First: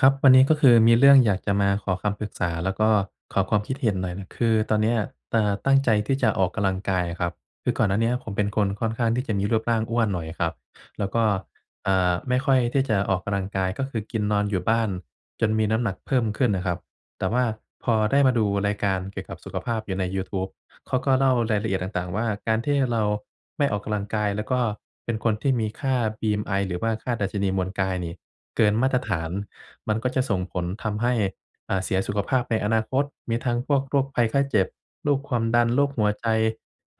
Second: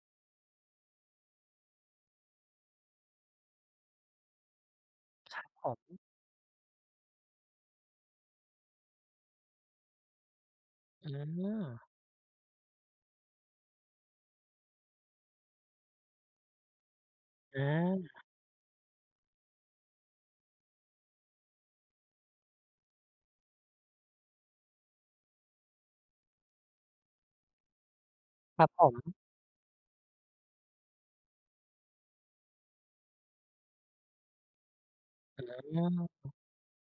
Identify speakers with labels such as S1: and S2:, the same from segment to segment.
S1: ครับ วันนี้ก็คือมีเรื่องอยากจะมาขอคำปรึกษา แล้วก็ขอความคิดเห็นหน่อยนะ คือตอนเนี้ย เอ
S2: คร
S1: ่
S2: ับ
S1: อ
S2: ผ
S1: ตั้งใจ
S2: ม
S1: ที่จะออกกำลังกายอะครับ คือก่อนหน้าเนี้ย ผมเป็นคนค่อนข้างที่จะมีรูปร่างอ้วนหน่อยอะครับ แล
S2: อ
S1: ้วก็
S2: ือ
S1: อ่า ไม่ค่อยที่จะออกกำลังกาย ก็คือกินนอนอยู่บ้าน จนมีน้ำหนักเพิ่มขึ้นน่ะครับ แต่ว่าพอ
S2: อา
S1: ได้มาดูรายการเกี่ยวกับสุขภาพอยู่ในยูทูบ เขาก็เล่ารายละเอียดต่าง ๆ ว่า การที่เราไม่ออกกำลังกาย แล้วก็เป็นคนที่มีค่า BMI หรือว่าค่าดัชนีมวลกายนี่เ
S2: ค
S1: ก
S2: ร
S1: ิ
S2: ับ
S1: น
S2: ผ
S1: มาตร
S2: ม
S1: ฐาน มันก็จะส่งผลทำให้ อ่า เสียสุขภาพในอนาคต มีทั้งพวกโรคภัยไข้เจ็บ โรคความ
S2: อ
S1: ดัน โรคหัวใ
S2: ื
S1: จ
S2: อ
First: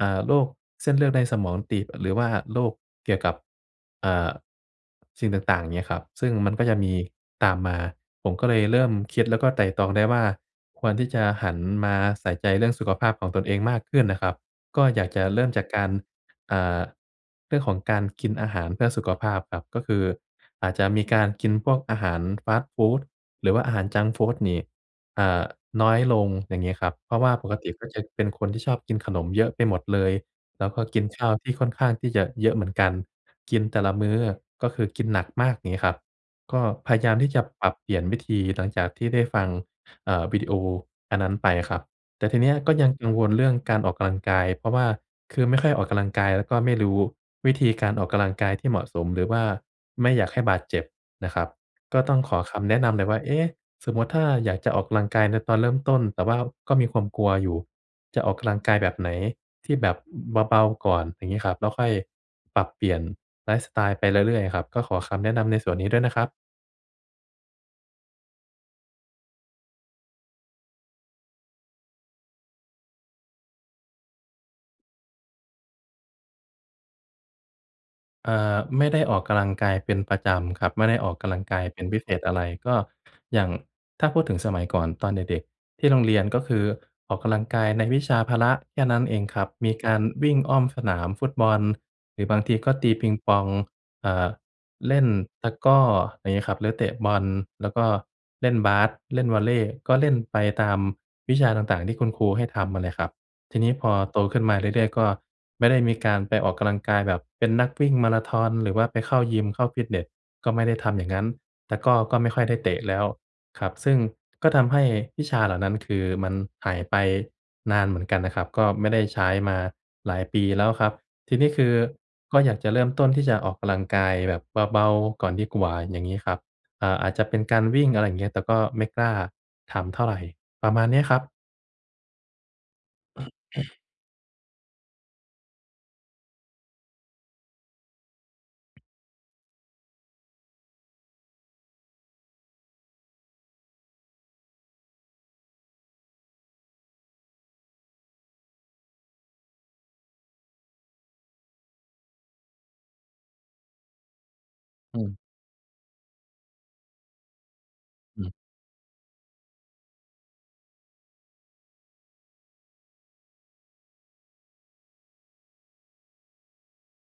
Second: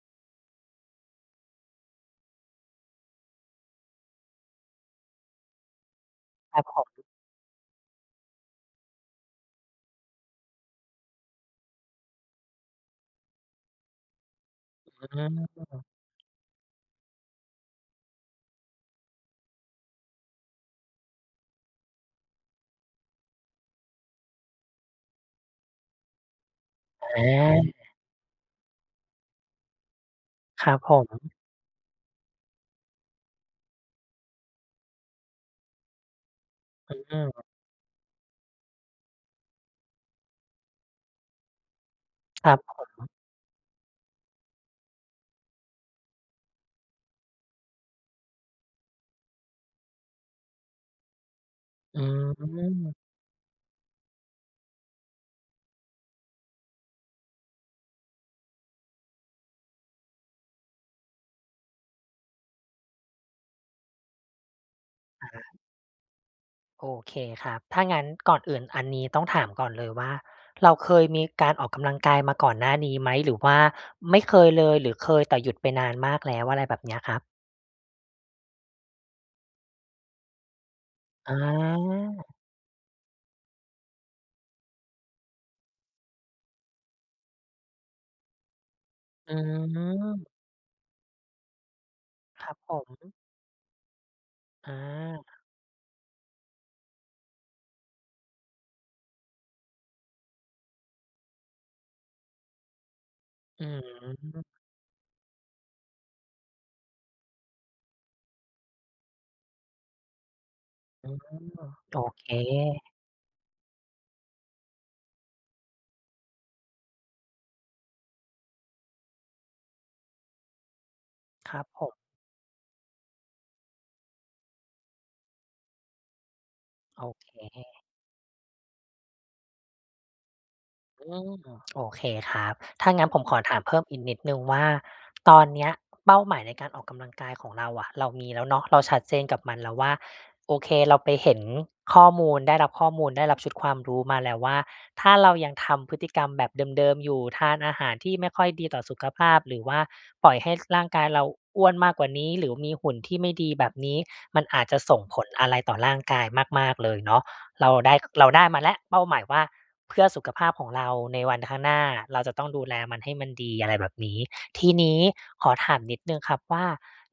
S1: อ่า โรคเส้นเลือดในสมองตีบ หรือว่าโรคเกี่ยวกับ อ่า สิ่งต่าง ๆ อย่างเงี้ยครับ ซึ่งมัน
S2: คร
S1: ก
S2: ั
S1: ็
S2: บ
S1: จะ
S2: ผม
S1: มีตามมา ผมก็เลยเริ่มคิดแล้วก็ไตร่ตรองได้ว่า ควรที่จะหันมาใส่ใจเรื่องสุขภาพของตนเองมากขึ้นน่ะครับ ก็อยาก
S2: อ
S1: จ
S2: ื
S1: ะเริ่มจากกา
S2: ม
S1: ร อ่า เรื่องของการกินอาหารเพื่อสุขภาพครับ ก็คือ อาจจะมีการกินพวกอาหารฟาสต์ฟูด หรือว่าอาหารจังก์ฟูดนี่ อ่า น้อยลง อย่างงี้ครับ เพราะว่าปกติ
S2: อา
S1: ก็จะเป็นคนที่ชอบกินขนมเยอะไปหมดเลย แ
S2: ค
S1: ล้
S2: ร
S1: ว
S2: ั
S1: ก
S2: บ
S1: ็
S2: ผ
S1: กินข้
S2: ม
S1: าวที่ค่อนข้างที่จะเยอะเหมือนกัน กินแต่ละมื้อ ก็คือกินหนักมากอย่างงี้ครับ ก็พ
S2: อ
S1: ยาย
S2: ื
S1: ามที่จ
S2: ม
S1: ะปรับเปลี่ยนวิธีหลังจากที่ได้ฟัง เอ่อ วิดีโออันนั้นไปอะครับ แต่ทีเ
S2: ค
S1: นี
S2: ร
S1: ้
S2: ั
S1: ย
S2: บ
S1: ก
S2: ผ
S1: ็ยังก
S2: ม
S1: ังวลเรื่องการออกกำลังกาย เพราะว่าคือไม่ค่อยออกกำลังกาย แล้วก็ไม่รู้วิธีการออกกำลังกายที่เหมาะสม หรือว่าไม่อยากให้บาดเจ็บนะครับ ก
S2: อื
S1: ็ต้องขอคำแนะน
S2: ม
S1: ำเลยว่า เอ๊ะ สมมุติถ้าอยากจะออกกำลังกายในตอนเริ่มต้น แต่ว่าก็มีความกลัวอยู่ จะออกกำลังกายแบบไหนที่แบบเบา ๆ ก่อน อย่างงี้ครับ แล้วค่อยปรับเปลี่ยนไลฟ์สไตล์ไปเรื่อย ๆ ครับ ก็ขอค
S2: อ
S1: ำแ
S2: ะ
S1: นะ
S2: ฮ
S1: น
S2: ะ
S1: ำในส่วนนี้ด้วยนะครับ
S2: โอเคครับ ถ้างั้นก่อนอื่นอันนี้ต้องถามก่อนเลยว่า เราเคยมีการออกกำลังกายมาก่อนหน้านี้ไหม? หรือว่าไม่เคยเลย หรือเคยแต่หยุดไปนานมากแล้ว อะไรแบบนี้อะครับ?
S1: เอ่อ ไม่ได้ออกกำลังกายเป็นประจำครับ ไม่ได้ออกก
S2: อ
S1: ำลังกายเป็นพิเศษ
S2: า
S1: อะไร ก็อย่าง ถ้าพูดถึงสมัยก่อนตอนเด็ก ๆ ที่โรงเรียน ก็คือออกกำลังกายในวิชาพละ แค่นั้นเอง
S2: อื
S1: ครับ มีการว
S2: ม
S1: ิ่งอ้อมสนามฟุตบอล หรือบาง
S2: คร
S1: ท
S2: ั
S1: ี
S2: บ
S1: ก็
S2: ผ
S1: ต
S2: ม
S1: ีปิงปอง เอ่อ
S2: อ
S1: เล่น
S2: า
S1: ตะกร้อ อะไรเงี้ยครับ หรือเตะบอล แล้วก็เล่นบาส เล่นวอลเลย์ ก็เล่นไปตามวิชาต่าง ๆ ที่คุณครูให้ทำอะแหละครับ ที
S2: อื
S1: นี้พอโตขึ้
S2: ม
S1: นมาเรื่อย ๆ ก็ไม่ได้มีการไปออกกำลังกาย แบบเป็นนักวิ่งมาราธอน หรือว่าไปเข้ายิม เข้าฟิตเนส ก็ไม่ได้ทำอย่
S2: อ
S1: า
S2: ๋
S1: ง
S2: อ
S1: งั้น ตะกร้อ
S2: โอ
S1: ก็
S2: เ
S1: ไม่ค่อยได้เต
S2: ค
S1: ะแล้วครับ ซึ่งก็ทำให้วิชาเหล่านั้น คือมันหายไปนานเหมือนกันนะครับ ก็ไม่ได้ใช้มาหลายปีแล้วครับ ทีนี
S2: ค
S1: ้
S2: ร
S1: ค
S2: ั
S1: ื
S2: บ
S1: อ
S2: ผม
S1: ก็อยากจะเริ่มต้นที่จะออกกำลังกายแบบเบา ๆ ก่อนดีกว่า อย่างงี้ครับ อ่า
S2: โอ
S1: อาจจะ
S2: เ
S1: เป็นการว
S2: ค
S1: ิ่ง อะไรอย่างเงี้ย แต่ก็ไม่กล้าทำเท่าไร ประมาณเนี้
S2: อ
S1: ยคร
S2: ื
S1: ับ
S2: ม โอเคครับ ถ้างั้นผมขอถามเพิ่มอีกนิดหนึ่งว่า ตอนนี้อะเป้าหมายในการออกกำลังกายของเราอะ เรามีแล้วเนาะ เราชัดเจนกับมันแล้วว่า โอเค เราไปเห็นข้อมูล ได้รับข้อมูล ได้รับชุดความรู้มาแล้วว่า ถ้าเรายังทำพฤติกรรมแบบเดิม ๆ อยู่ ทานอาหารที่ไม่ค่อยดีต่อสุขภาพ หรือว่าปล่อยให้ ส ร่างกายเราอ้วนมากกว่านี้ หรือว่ามีหุ่นที่ไม่ดีแบบนี้ มันอาจจะส
S1: อื
S2: ่ง
S1: ม
S2: ผลอะไรต่อร่างกายมาก ๆ เลยเนาะ เราได้
S1: อื
S2: เรา
S1: ม
S2: ได้มาแล้ว เป้าหมายว่า เพื่อสุขภาพของเราในวันข้างหน้า เราจะต้องดูแลมันให้มันดี อะไรแบบนี้ ทีนี้ขอถามนิดหนึ่งครับว่า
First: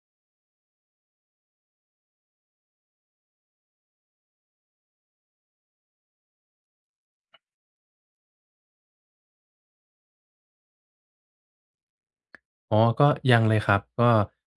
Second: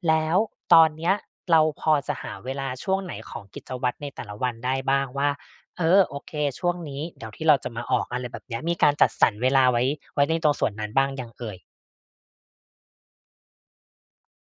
S2: แล้วตอนเนี้ย เราพอจะหาเวลาช่วงไหนของกิจวัตรในแต่ละวันได้บ้างว่า เออ โอเค ช่วงนี้เดี๋ยว ที่เราจะมาออก อะไรแบบเนี้ย มีการจัดสรรเวลา ไว้ ไว้ในตรงส่วนนั้นบ้างยังเอ่ย?
S1: อ๋อ ก็ยังเลยครับ ก็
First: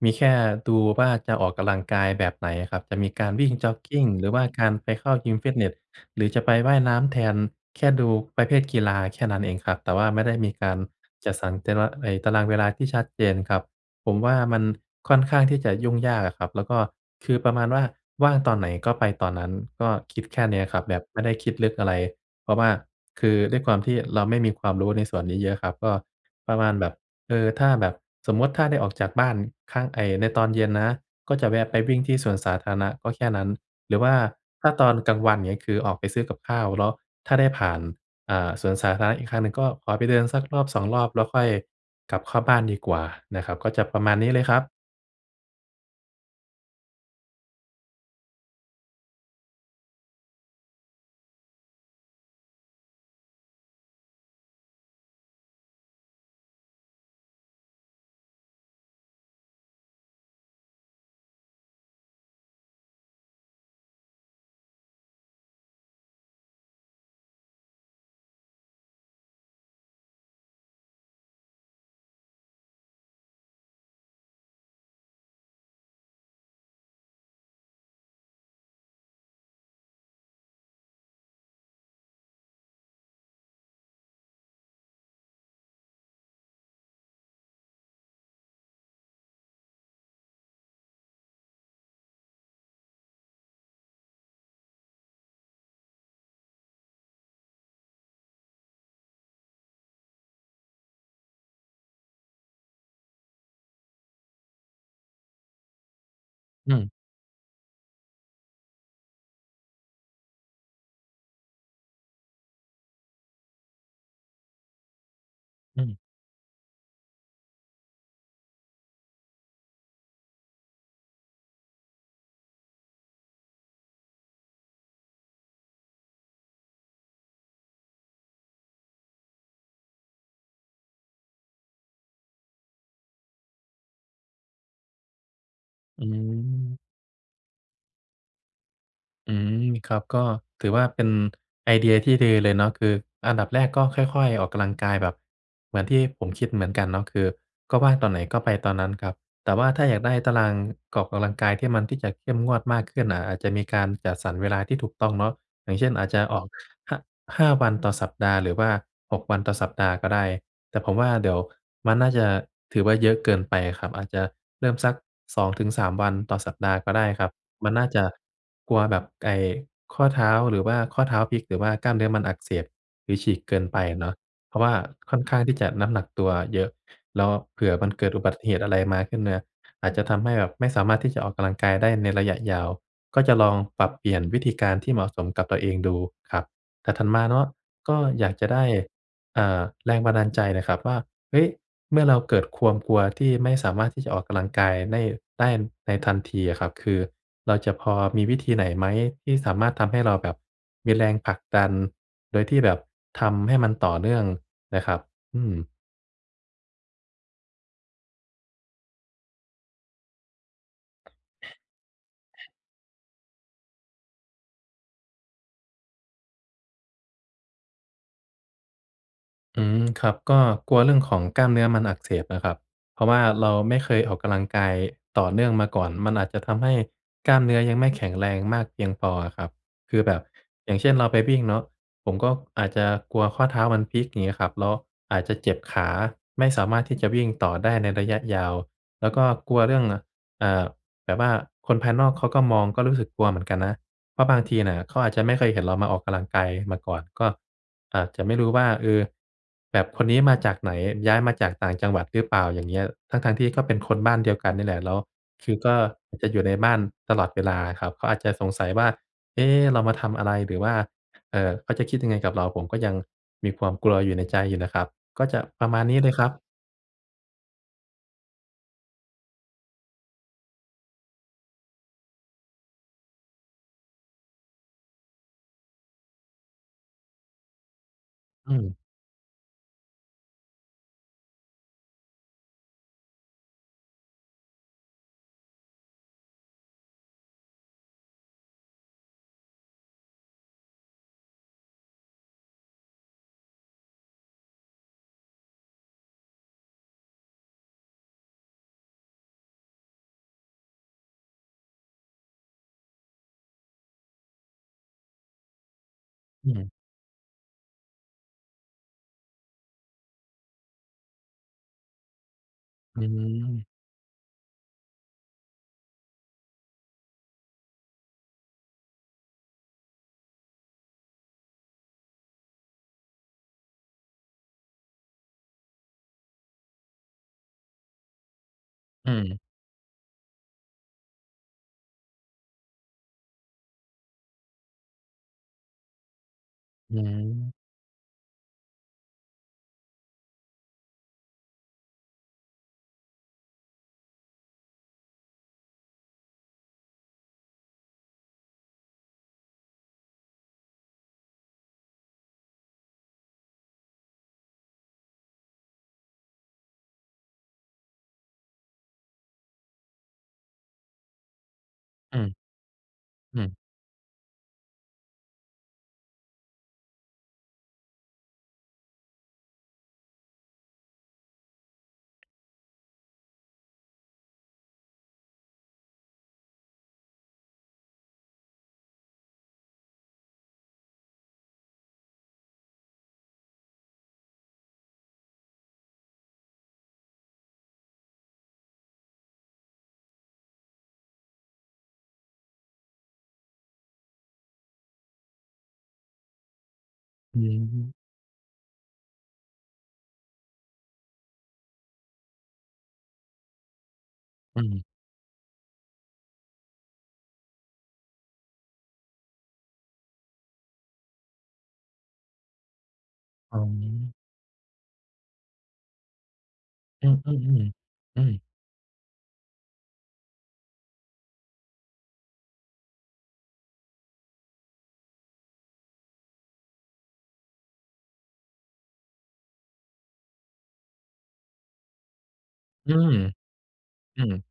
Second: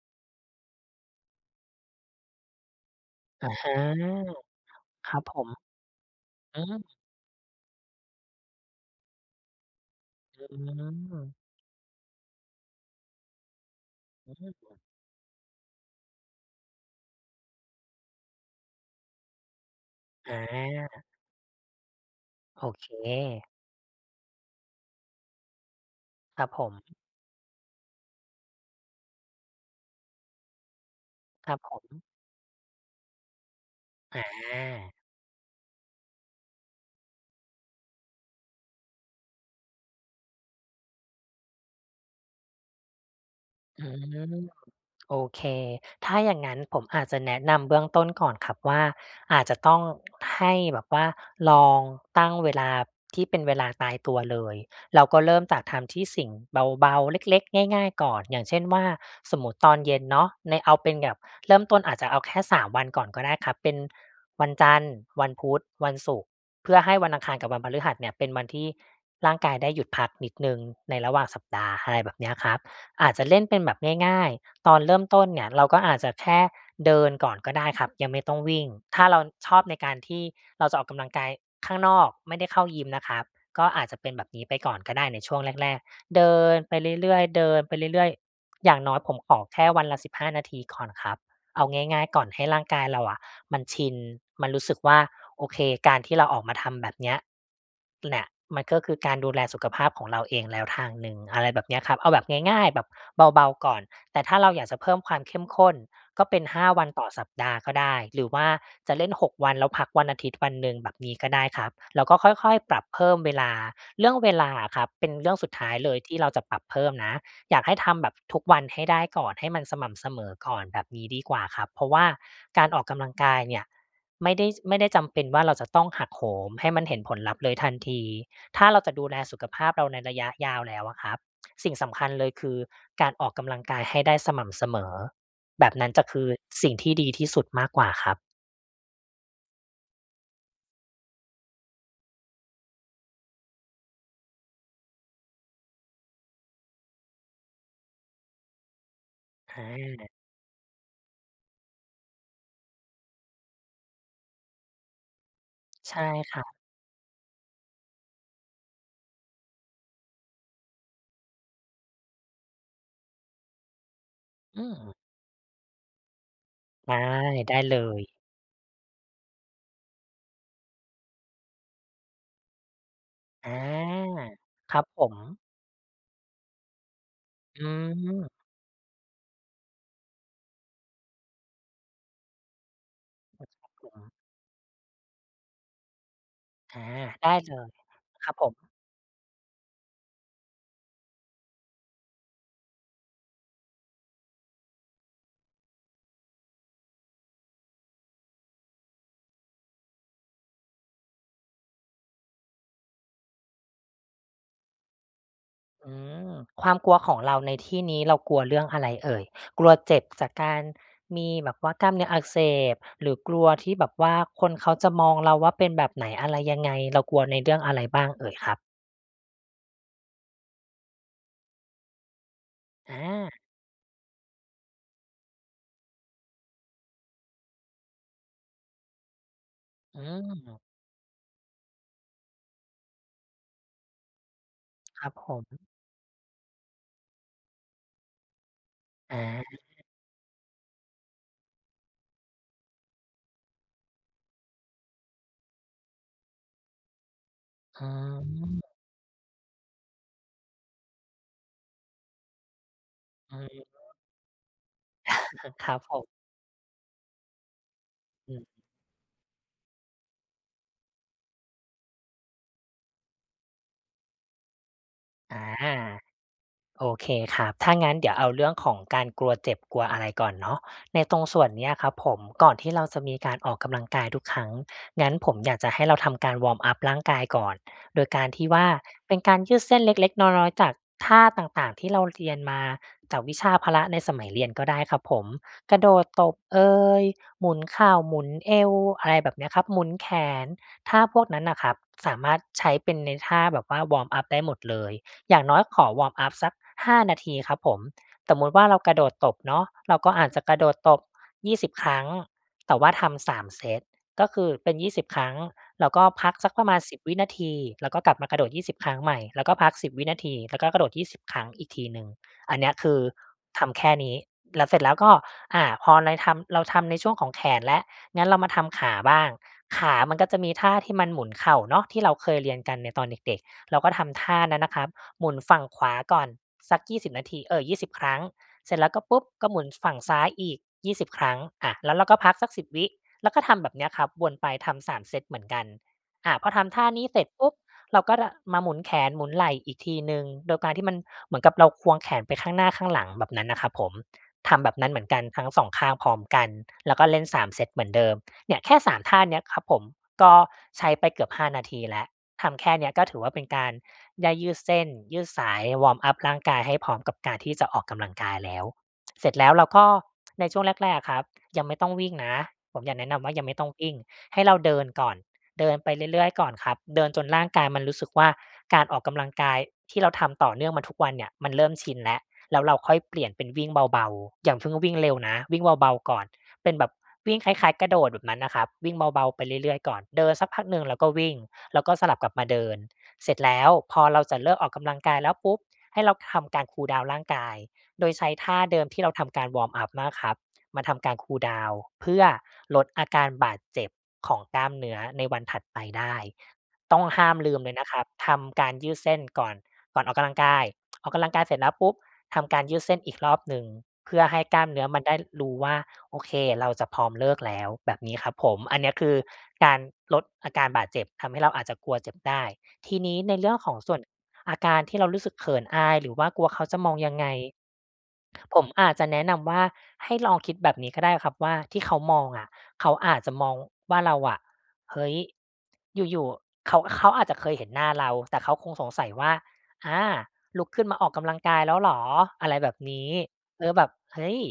S1: มีแค่ดูว่าจะออกกำลังกายแบบไหนครับ จะมีการว
S2: อ
S1: ิ
S2: ะ
S1: ่งจ
S2: ฮ
S1: ็
S2: ะ
S1: อกกิง หรือว่าการไปเข
S2: ค
S1: ้า
S2: รับ
S1: ยิ
S2: ผ
S1: ม ฟ
S2: ม
S1: ิตเนส หรือจะไป
S2: อื
S1: ว่าย
S2: ม
S1: น้ำแทน แค่ดูประเภทกีฬาแค่นั้นเองครับ แต่ว่าไม่ได้
S2: อ
S1: มี
S2: ื
S1: การจ
S2: ม
S1: ัดสรรแต่ละ เอ๊ย ตารางเวลาที่ชัดเจนครับ ผมว
S2: อ
S1: ่า มัน
S2: ืม
S1: ค่อนข้างที่จะยุ่งยากอะครับ แล้วก็คือประมาณว่า ว่างตอนไหนก็ไปตอนนั้น ก็คิดแค่เนี้ยครับ แบ
S2: อ
S1: บ
S2: า
S1: ไม่ได้คิดลึกอะไร เพราะว
S2: โอ
S1: ่า
S2: เ
S1: คือ
S2: ค
S1: ด้วยความที่เราไม่มีความรู้ในส่วนนี้เยอะครับ ก็
S2: ครั
S1: ป
S2: บ
S1: ระ
S2: ผ
S1: มาณแบ
S2: ม
S1: บ เอ่อ ถ้าแบบสมมุติ ถ้าได้ออกจากบ้านข้างไอ้ ในตอนเย็นนะ ก็จะ
S2: คร
S1: แ
S2: ั
S1: ว
S2: บ
S1: ะ
S2: ผ
S1: ไปวิ่
S2: ม
S1: งที่สวนสาธารณะก็แค่นั้น หรือว่า
S2: อ
S1: ถ้าต
S2: า
S1: อนกลางวันเงี้ย คือออกไปซื้อกับข้าว เลาะถ้าได้ผ่าน อ่า สวนสาธารณะอีกครั้งหนึ่ง ก็ขอไปเดินสัก 1-2 รอบ แล้วค่อยกลับเข้าบ้านดีกว่านะครับ ก็จ
S2: อ
S1: ะ
S2: ื
S1: ประมาณนี้
S2: ม
S1: เลยครับ
S2: โอเค ถ้าอย่างงั้นผมอาจจะแนะนำเบื้องต้นก่อนครับว่า อาจจะต้องให้แบบว่า ลองตั้งเวลาที่เป็นเวลาตายตัวเลย เราก็เริ่มจากทำที่สิ่งเบา ๆ เล็ก ๆ ง่าย ๆ ก่อน อย่างเช่นว่า สมมุติตอนเย็นเนาะ ในเอาเป็นแบบเริ่มต้นอาจจะเอาแค่ 3 วันก่อนก็ได้ครับ เป็นวันจันทร์ วันพุธ วันศุกร์ เพื่อให้วันอังคารกับวันพฤหัสเนี่ย เป็นวันที่ร่างกายได้หยุดพักนิดหนึ่ง ในระหว่างสัปดาห์ อะไรแบบเนี้ยครับ อาจจะเล่นเป็นแบบง่าย ๆ ตอนเริ่มต้นเนี่ยเราก็อาจจะแค่เดินก่อนก็ได้ครับ ยังไม่ต้องวิ่ง ถ้าเราชอบในการที่เราจะออกกำลังกายข้างนอก ไม่ได้เข้ายิมนะครับ ก็อาจจะเป็นแบบนี้ไปก่อนก็ได้ในช่วงแรก ๆ เดินไปเรื่อย ๆ เดินไปเรื่อย ๆ อย่างน้อยผมออกแค่วันละ 15 นาทีก่อนครับ เอาง่าย ๆ ก่อนให้ร่างกายเราอะมันชิน มันรู้สึกว่า โอเค การที่เราออกมาทำแบบเนี้ยเนี่ย มันก็คือการดูแลสุขภาพของเราเองแล้วทางหนึ่ง อะไรแบบเนี้ยครับ เอาแบบง่าย ๆ แบบเบา ๆ ก่อน แต่ถ้าเราอยากจะเพิ่มความเข้มข้น ก็เป็น 5
S1: อื
S2: วั
S1: ม
S2: นต่อสัปดาห์ก็ได้ หรือว่าจะเล่น 6 วัน แล้วพักวันอาทิตย์ วันหนึ่ง แบบนี้ก็ได้ครับ เราก็ค่อย ๆ ปรับเพิ่มเวลา เรื่องเวลาอะครับ เป็นเรื่องสุดท้าย
S1: อื
S2: เลย
S1: ม
S2: ที่เราจะปรับเพิ่มนะ อยากให้ทำแบบทุกวันให้ได้ก่อน ให้มันสม่ำเสมอก่อน แบบนี้ดีกว่าครับ เพราะว่าการออกกำลังกายเนี่ย ไม่ได้ ไม่ได้จำเป็นว่า เราจะต้องหักโหม ให้มันเห็นผลลัพธ์เลยทันที ถ้าเราจะดูแลสุขภาพเราในระยะยาวแล้วอะครับ สิ่งสำคัญเลยคือ การออกกำลังกายให้ได้สม่ำเสมอ แบบนั้นจ
S1: อ
S2: ะ
S1: ื
S2: คือ สิ่ง
S1: ม
S2: ที่ดีที่สุดมากกว่าครับ
S1: อืม ครับ ก็ถือว่าเป็นไอเดียที่ดือเลยเนาะ คืออันดับแรกก็ค่อย ๆ ออกกำลังกายแบบ เหมือนที่ผมคิดเหมือนกันเนาะ คือก็ว่างตอนไหนก็ไปตอนนั้นครับ แต่ว่าถ้าอยาก
S2: อา
S1: ได้ตารางออกกำลังกาย ที่มัน ที่จะเข้มงวดมากขึ้นน่ะ อาจจะมีการจัดสรรเวลาที่ถูกต้องเนาะ อย่างเช่น
S2: ใช่
S1: อาจจะ
S2: ค
S1: ออ
S2: ่
S1: ก
S2: ะ
S1: หะ ห้าวันต่อสัปดาห์ หรือว่า 6 วันต่อสัปดาห์ก็ได้ แต่ผมว่าเดี๋ยวมันน่าจะถือว่าเยอะเกินไปอะครับ อาจจะ
S2: อ
S1: เร
S2: ื
S1: ิ่มส
S2: ม
S1: ัก 2-3 วันต่อสัปดาห์ก
S2: ไ
S1: ็
S2: ด้
S1: ได้ครับ
S2: ได้
S1: มัน
S2: เล
S1: น่าจะ
S2: ย
S1: กลัวแบบไอ่ข้อเท้า หรือว่าข้อเท้าพลิก หรือว่ากล้ามเนื้อมันอักเสบ หรือฉีก
S2: อ
S1: เ
S2: า
S1: กินไปเนาะ เพราะว่า
S2: ครับผ
S1: ค่อนข้
S2: ม
S1: างที่จะน้ำหนักตัวเยอะ แล้วเผ
S2: อ
S1: ื
S2: ื
S1: ่อมันเกิดอุบ
S2: ม
S1: ัติเหตุอะไรมาขึ้นมา อาจจะทำให้แบบไม่สามารถที่จะออกกำลังกายได้ในระยะยาว ก็จะลองป
S2: ผ
S1: รับเปล
S2: ม
S1: ี่ยนวิธีการ ที่เหมาะสมกับตัวเองดูครับ
S2: อา
S1: แต่ถัดมา
S2: ได
S1: เ
S2: ้
S1: นาะ
S2: เลย
S1: ก็อย
S2: คร
S1: า
S2: ั
S1: ก
S2: บ
S1: จ
S2: ผ
S1: ะไ
S2: ม
S1: ด้ อ่า แรงบันดาลใจหน่อยครับว่า เฮ้ย เมื่อเราเกิดความ กลัวที่ไม่สามารถที่จะออกกำลังกายได้ ได้ในทันทีอะครับ คือเราจะพอมีวิธีไหนไหม ที่สามารถทำให้เราแบบมีแรงผลักดัน โดยที่แบบทำให้มันต่อเนื่องน่ะครับ? อืม
S2: อืม ความกลัวของเราในที่นี้เรากลัวเรื่องอะไรเอ่ย? กลัวเจ็บจากการ มีแบบว่ากล้ามเนื้ออักเสบ หรือกลัวที่แบบว่าคนเขาจะมองเราว่าเป็นแบบไหนอะไรยังไง? เรากลัวใน เรื่องอะไรบ้างเอ่ยครับ?
S1: อืม ครับ ก็กลัวเรื่องของกล้ามเนื้อมันอักเสบนะครับ
S2: อ
S1: เพราะว่า
S2: า
S1: เราไม่เคยออกกำลังกายต่อเนื่องมาก่อน มันอาจจะทำให้กล้ามเนื้อยังไม่แข็งแรงมากเพียงพออะครับ คื
S2: อื
S1: อแบบ
S2: ม
S1: อย่างเช่น เราไปวิ่งเนาะ ผมก็อาจจะกลัวข้อเท้ามันพลิก อย่างงี้ครับ แล้ว
S2: ครับ
S1: อาจ
S2: ผ
S1: จะเจ็
S2: ม
S1: บขา ไม่สามารถที่จะวิ่งต่อได้ในระยะยาว แล้ว
S2: อ
S1: ก็กลัวเรื
S2: า
S1: ่อง อ่า แบบว่าคนภายนอก เขาก็มอง ก็รู้สึกกลัวเหมือนกันนะ เพราะบางทีน่ะเขาอาจจะไม่เคยเห็นเรามาออกกำลังกายมาก่อน ก็
S2: อื
S1: อาจจะไม่รู้ว
S2: ม
S1: ่า เออ แบบคนนี้มาจากไหน? ย้ายมาจากต่างจังหวัดหรือเปล่า? อย่างเงี้ย ทั
S2: อ
S1: ้
S2: ื
S1: ง ๆ ที่ก็เป็น
S2: ม
S1: คนบ้านเดียวกันนี่แหละ แล้วคือ
S2: ค
S1: ก
S2: รั
S1: ็
S2: บผม
S1: จะอยู่ในบ้านตลอดเวลาครับ เขาอาจจ
S2: อ
S1: ะ
S2: ื
S1: ส
S2: ม
S1: งสัยว่า เอ๊ เรามาทำอะไร? หรือว่า เอ่อ เขาจะคิดยังไงกับเรา ผมก็ยังมีความกลัวอยู่ในใจอยู่นะครับ ก็
S2: อ
S1: จะ
S2: า
S1: ประมาณนี้เลยครับ
S2: โอเคครับ ถ้างั้นเดี๋ยวเอาเรื่องของการกลัวเจ็บ กลัวอะไรก่อนเนาะ ในตรงส่วนเนี้ยครับผม ก่อนที่เราจะมีการออกกำลังกายทุกครั้ง งั้นผมอยากจะให้เราทำการวอร์มอัปร่างกายก่อน โดยการที่
S1: อื
S2: ว่า
S1: ม
S2: เป็นการยืดเส้นเล็ก ๆ น้อย ๆ จากท่าต่าง ๆ ที่เราเรียนมาจากวิชาพละในสมัยเรียนก็ได้ครับผม กระโดดตบเอย หมุนเข่า หมุนเอว อะไรแบบเนี้ยครับ หมุนแขน ท่าพวกนั้นน่ะครับ สามารถใช้เป็นในท่าแบบว่า วอร์มอัปได้หมดเลย อย่างน้อยขอวอร์มอัปสัก 5 นาทีครับผม สมมุติว่าเรากระโดดตบเนาะ เราก็อาจจะกระโดดตบ 20 ครั้ง แต่ว่าทำ 3 เซต ก็คือเป็น 20 ครั้ง แล้วก็พัก
S1: อ
S2: ส
S1: ื
S2: ักประ
S1: ม
S2: มาณ 10 วินาที แล้วก็กลับมากระโดด 20 ครั้งใหม่ แล้วก็พัก 10 วินาที แล้วก็กระโดด 20 ครั้งอีกทีหนึ่ง อันเนี้ยคื
S1: อื
S2: อท
S1: ม
S2: ำแค่นี้ แล้วเสร็จแล้วก็ อ่า พอในทำ เราทำในช่วงของแขนแล้ว งั้นเรามาทำขาบ้าง ขามันก็จะมีท่าที่มันหมุนเข่าเนาะ ที่เราเคยเรียนกันในตอนเด็ก ๆ เราก็ทำท่านั้นน่ะครับ หมุนฝั่งขวาก่อนสัก 20 นาที เอ่อ 20 ครั้ง เสร็จแล้วก็
S1: อื
S2: ปุ๊บ
S1: ม
S2: ก็หมุนฝั่งซ้ายอีก 20 ครั้ง อะ แล้วเราก็พักสัก 10 วิ แล้วก็ทำแบบเนี้ยครับ วนไปทำ 3 เซตเหมือนกัน อะ พอทำท่า
S1: อื
S2: นี้เสร็จปุ๊
S1: ม
S2: บ เราก็ล่ะ มาหมุนแขน หมุนไหล่อีกทีหนึ่ง โดยการที่มันเหมือนกับเราควงแขน ไปข้างหน้าข้างหลังแบบนั้นน่ะครับผม ทำแบบนั้นเหมือนกันทั้ง 2 ข้างพร้อมกัน แล้วก็เล่น 3 เซตเหมือนเดิม เนี่ยแค่ 3 ท่าเนี้ยครับ ผมก็ใช้ไปเกือบ 5 นาทีแล้ว ทำแค่เนี้ยก็ถือว่า เป็นการได้ยืดเส้น ยืดสาย วอร์มอัปร่างกาย ให้พร้อมกับการที่จะออกกำลังกายแล้ว เสร็จแล้วเราก็ ในช่วงแรก ๆ อะครับยังไม่ต้องวิ่ง
S1: อืม
S2: นะ ผมอยากแนะนำว่า
S1: อื
S2: ยังไม่
S1: ม
S2: ต้องวิ่ง ให้เราเดินก่อน เดินไปเรื่อย ๆ ก่อนครับ เดินจนร่างกายมันรู้สึกว่า การออกกำลังกายที่เราทำต่อเนื่องมาทุกวันเนี่ย มันเริ่มชินแล้ว แล้วเราค่อยเปลี่ยนเป็นวิ่งเบา ๆ อย่างเพิ่งวิ่งเร็วนะ วิ่งเบา ๆ ก่อน เป็นแบบวิ่งคล้าย ๆ กระโดดแบบนั้นน่ะครับ วิ่งเบา ๆ ไปเรื่อย ๆ ก่อน เดินสักพักหนึ่งแล้วก็วิ่ง แล้วก็สลับกลับมาเดิน เสร็จแล้วพอเราจะเลิกออกกำลังกายแล้วปุ๊บ ให้เราทำการคูลดาวน์ร่างกาย โดยใช้ท่าเดิมที่เราทำการวอร์มอัปมากครับ มาทำการคูลดาวน์เพื่อลดอาการบาดเจ็บของกล้ามเนื้อในวันถัดไปได้ ต้องห้า
S1: อ
S2: ม
S1: ื
S2: ลืมเลยนะ
S1: ม
S2: ครับ ทำการยืดเส้นก่อน ก่อนออกกำลังกาย ออกกำลังกายเสร็จแล้วปุ๊บ ทำการยืดเส้นอีกรอบหนึ่ง เพื่อให้ก
S1: อื
S2: ล้ามเ
S1: ม
S2: นื้อมันได้ ร รู้ว่า โอเคเราจะพร้อมเลิกแล้ว แบบนี้ครับผม อันเนี้ยคือการลดอาการบาดเจ็บ ทำให้เราอาจจะกลัวเจ็บได้ ทีนี้ในเรื่
S1: อ
S2: อ
S1: ๋
S2: ง
S1: อ
S2: ของส่วนอาการที่เรารู้สึกเขินอาย หรือว่ากลัวเขาจะมอง
S1: อ
S2: ย
S1: ื
S2: ั
S1: อ
S2: งไง
S1: ๆ ๆ อือ
S2: ผมอาจจะแนะนำว่า ให้ลองคิดแบบนี้ก็ได้ครับว่า ที่เขามองอะ เขาอาจจะมองว่าเราอะ เฮ้ย อยู่ ๆ เขา เขาอาจจะเคยเห็นหน้าเรา แต่เขาคงสงสัยว่า อา ลุกขึ้นมาออกกำลังกายแล้วเหรอ? อะไรแบบ
S1: อื
S2: นี
S1: ม
S2: ้ เออ แบบ เ
S1: อ
S2: ฮ
S1: ื
S2: ้ย
S1: ม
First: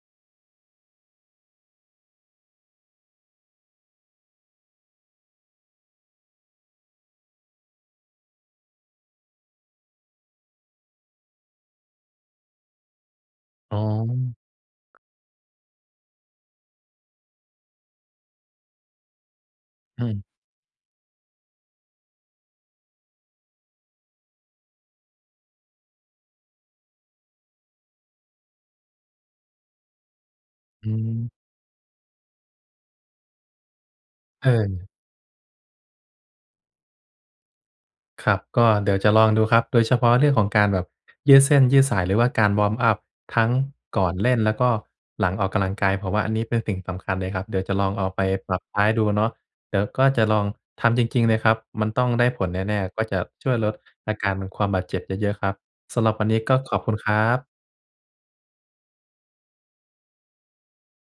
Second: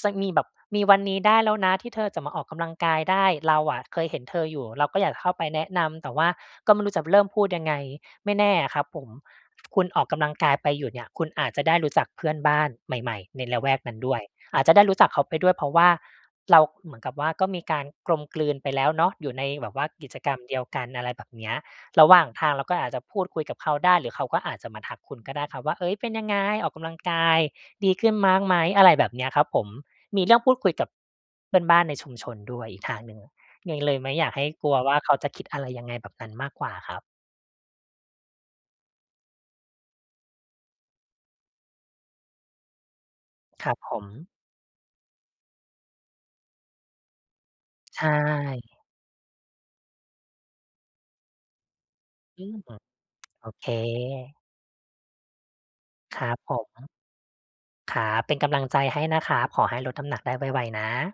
S2: ส สักมีแบบ มีวันนี้ได้แล้วนะ ที่เธอจะมาออกกำลังกายได้ เราอะเคยเห็นเธออยู่ เราก็อยากจะเข้าไปแนะนำ แต่ว่าก็ไม่รู้จะเริ่มพูดยังไง? ไม่แน่อะครับผม คุณออกกำลังกายไปอยู่เนี่ย คุณอาจจะได้รู้จักเพื่อนบ้านใหม่ ๆ ในละแว
S1: อ๋
S2: กนั้นด้วย
S1: อ
S2: อาจจะได้รู้จักเขาไปด้วย เพราะว่าเรา เหมือนกับว่า ก็มีการกลมกลืนไปแล้วเนาะ อยู่ในแบบว่า
S1: อื
S2: กิจ
S1: ม
S2: กรรมเดียวกัน อะไรแบบเนี้ย ระหว่างทางเราก็อาจจะพูดคุยกับเขาได้ หรือเขาก็อาจจะมาทักคุณก็ได้ครับว่า เฮ้ย เป็นยังไง? ออกกำลังกายดีขึ้นมากไหม? อะไรแบบเนี้ยครับผม มีเรื่องพูดคุยก
S1: อ
S2: ับ
S1: ืม
S2: เพื่อนบ้านในชุมชนด้วยอีกทางหนึ่งไง เลยไม่อยากให
S1: เ
S2: ้กลัวว
S1: ออ
S2: ่า เขาจะคิดอะไรยังไงแบบนั้นมากกว่าครับ
S1: ครับ ก็เดี๋ยวจะลองดูครับ โดยเฉพาะเรื่องของการแบบยืดเส้นยืดสาย หรือว่าการวอร์มอัปทั้ง
S2: ครับผ
S1: ก่อน
S2: ม
S1: เล่น แล้วก็หลังออกกำลังกาย เพราะว่าอันนี้เป็นสิ่งสำคัญเลยครับ เดี๋ยวจะลอง
S2: ใช
S1: เอาไปปรั
S2: ่
S1: บใช้ดูเนาะ เดี๋ยวก็จะลองทำจริง ๆ เลยครับ มันต้องได้ผ
S2: อื
S1: ล
S2: ม
S1: แน่ ๆ ก็จะ
S2: โ
S1: ช
S2: อ
S1: ่วย
S2: เค
S1: ลดอาการความบาดเจ็บได้เยอะครับ สำหรับ
S2: ค
S1: ว
S2: ร
S1: ัน
S2: ั
S1: นี
S2: บ
S1: ้
S2: ผ
S1: ก็ขอ
S2: ม
S1: บคุณครับ
S2: ครับ เป็นกำลังใจให้นะครับ ขอให้ลดน้ำหนักได้ไว ๆ นะ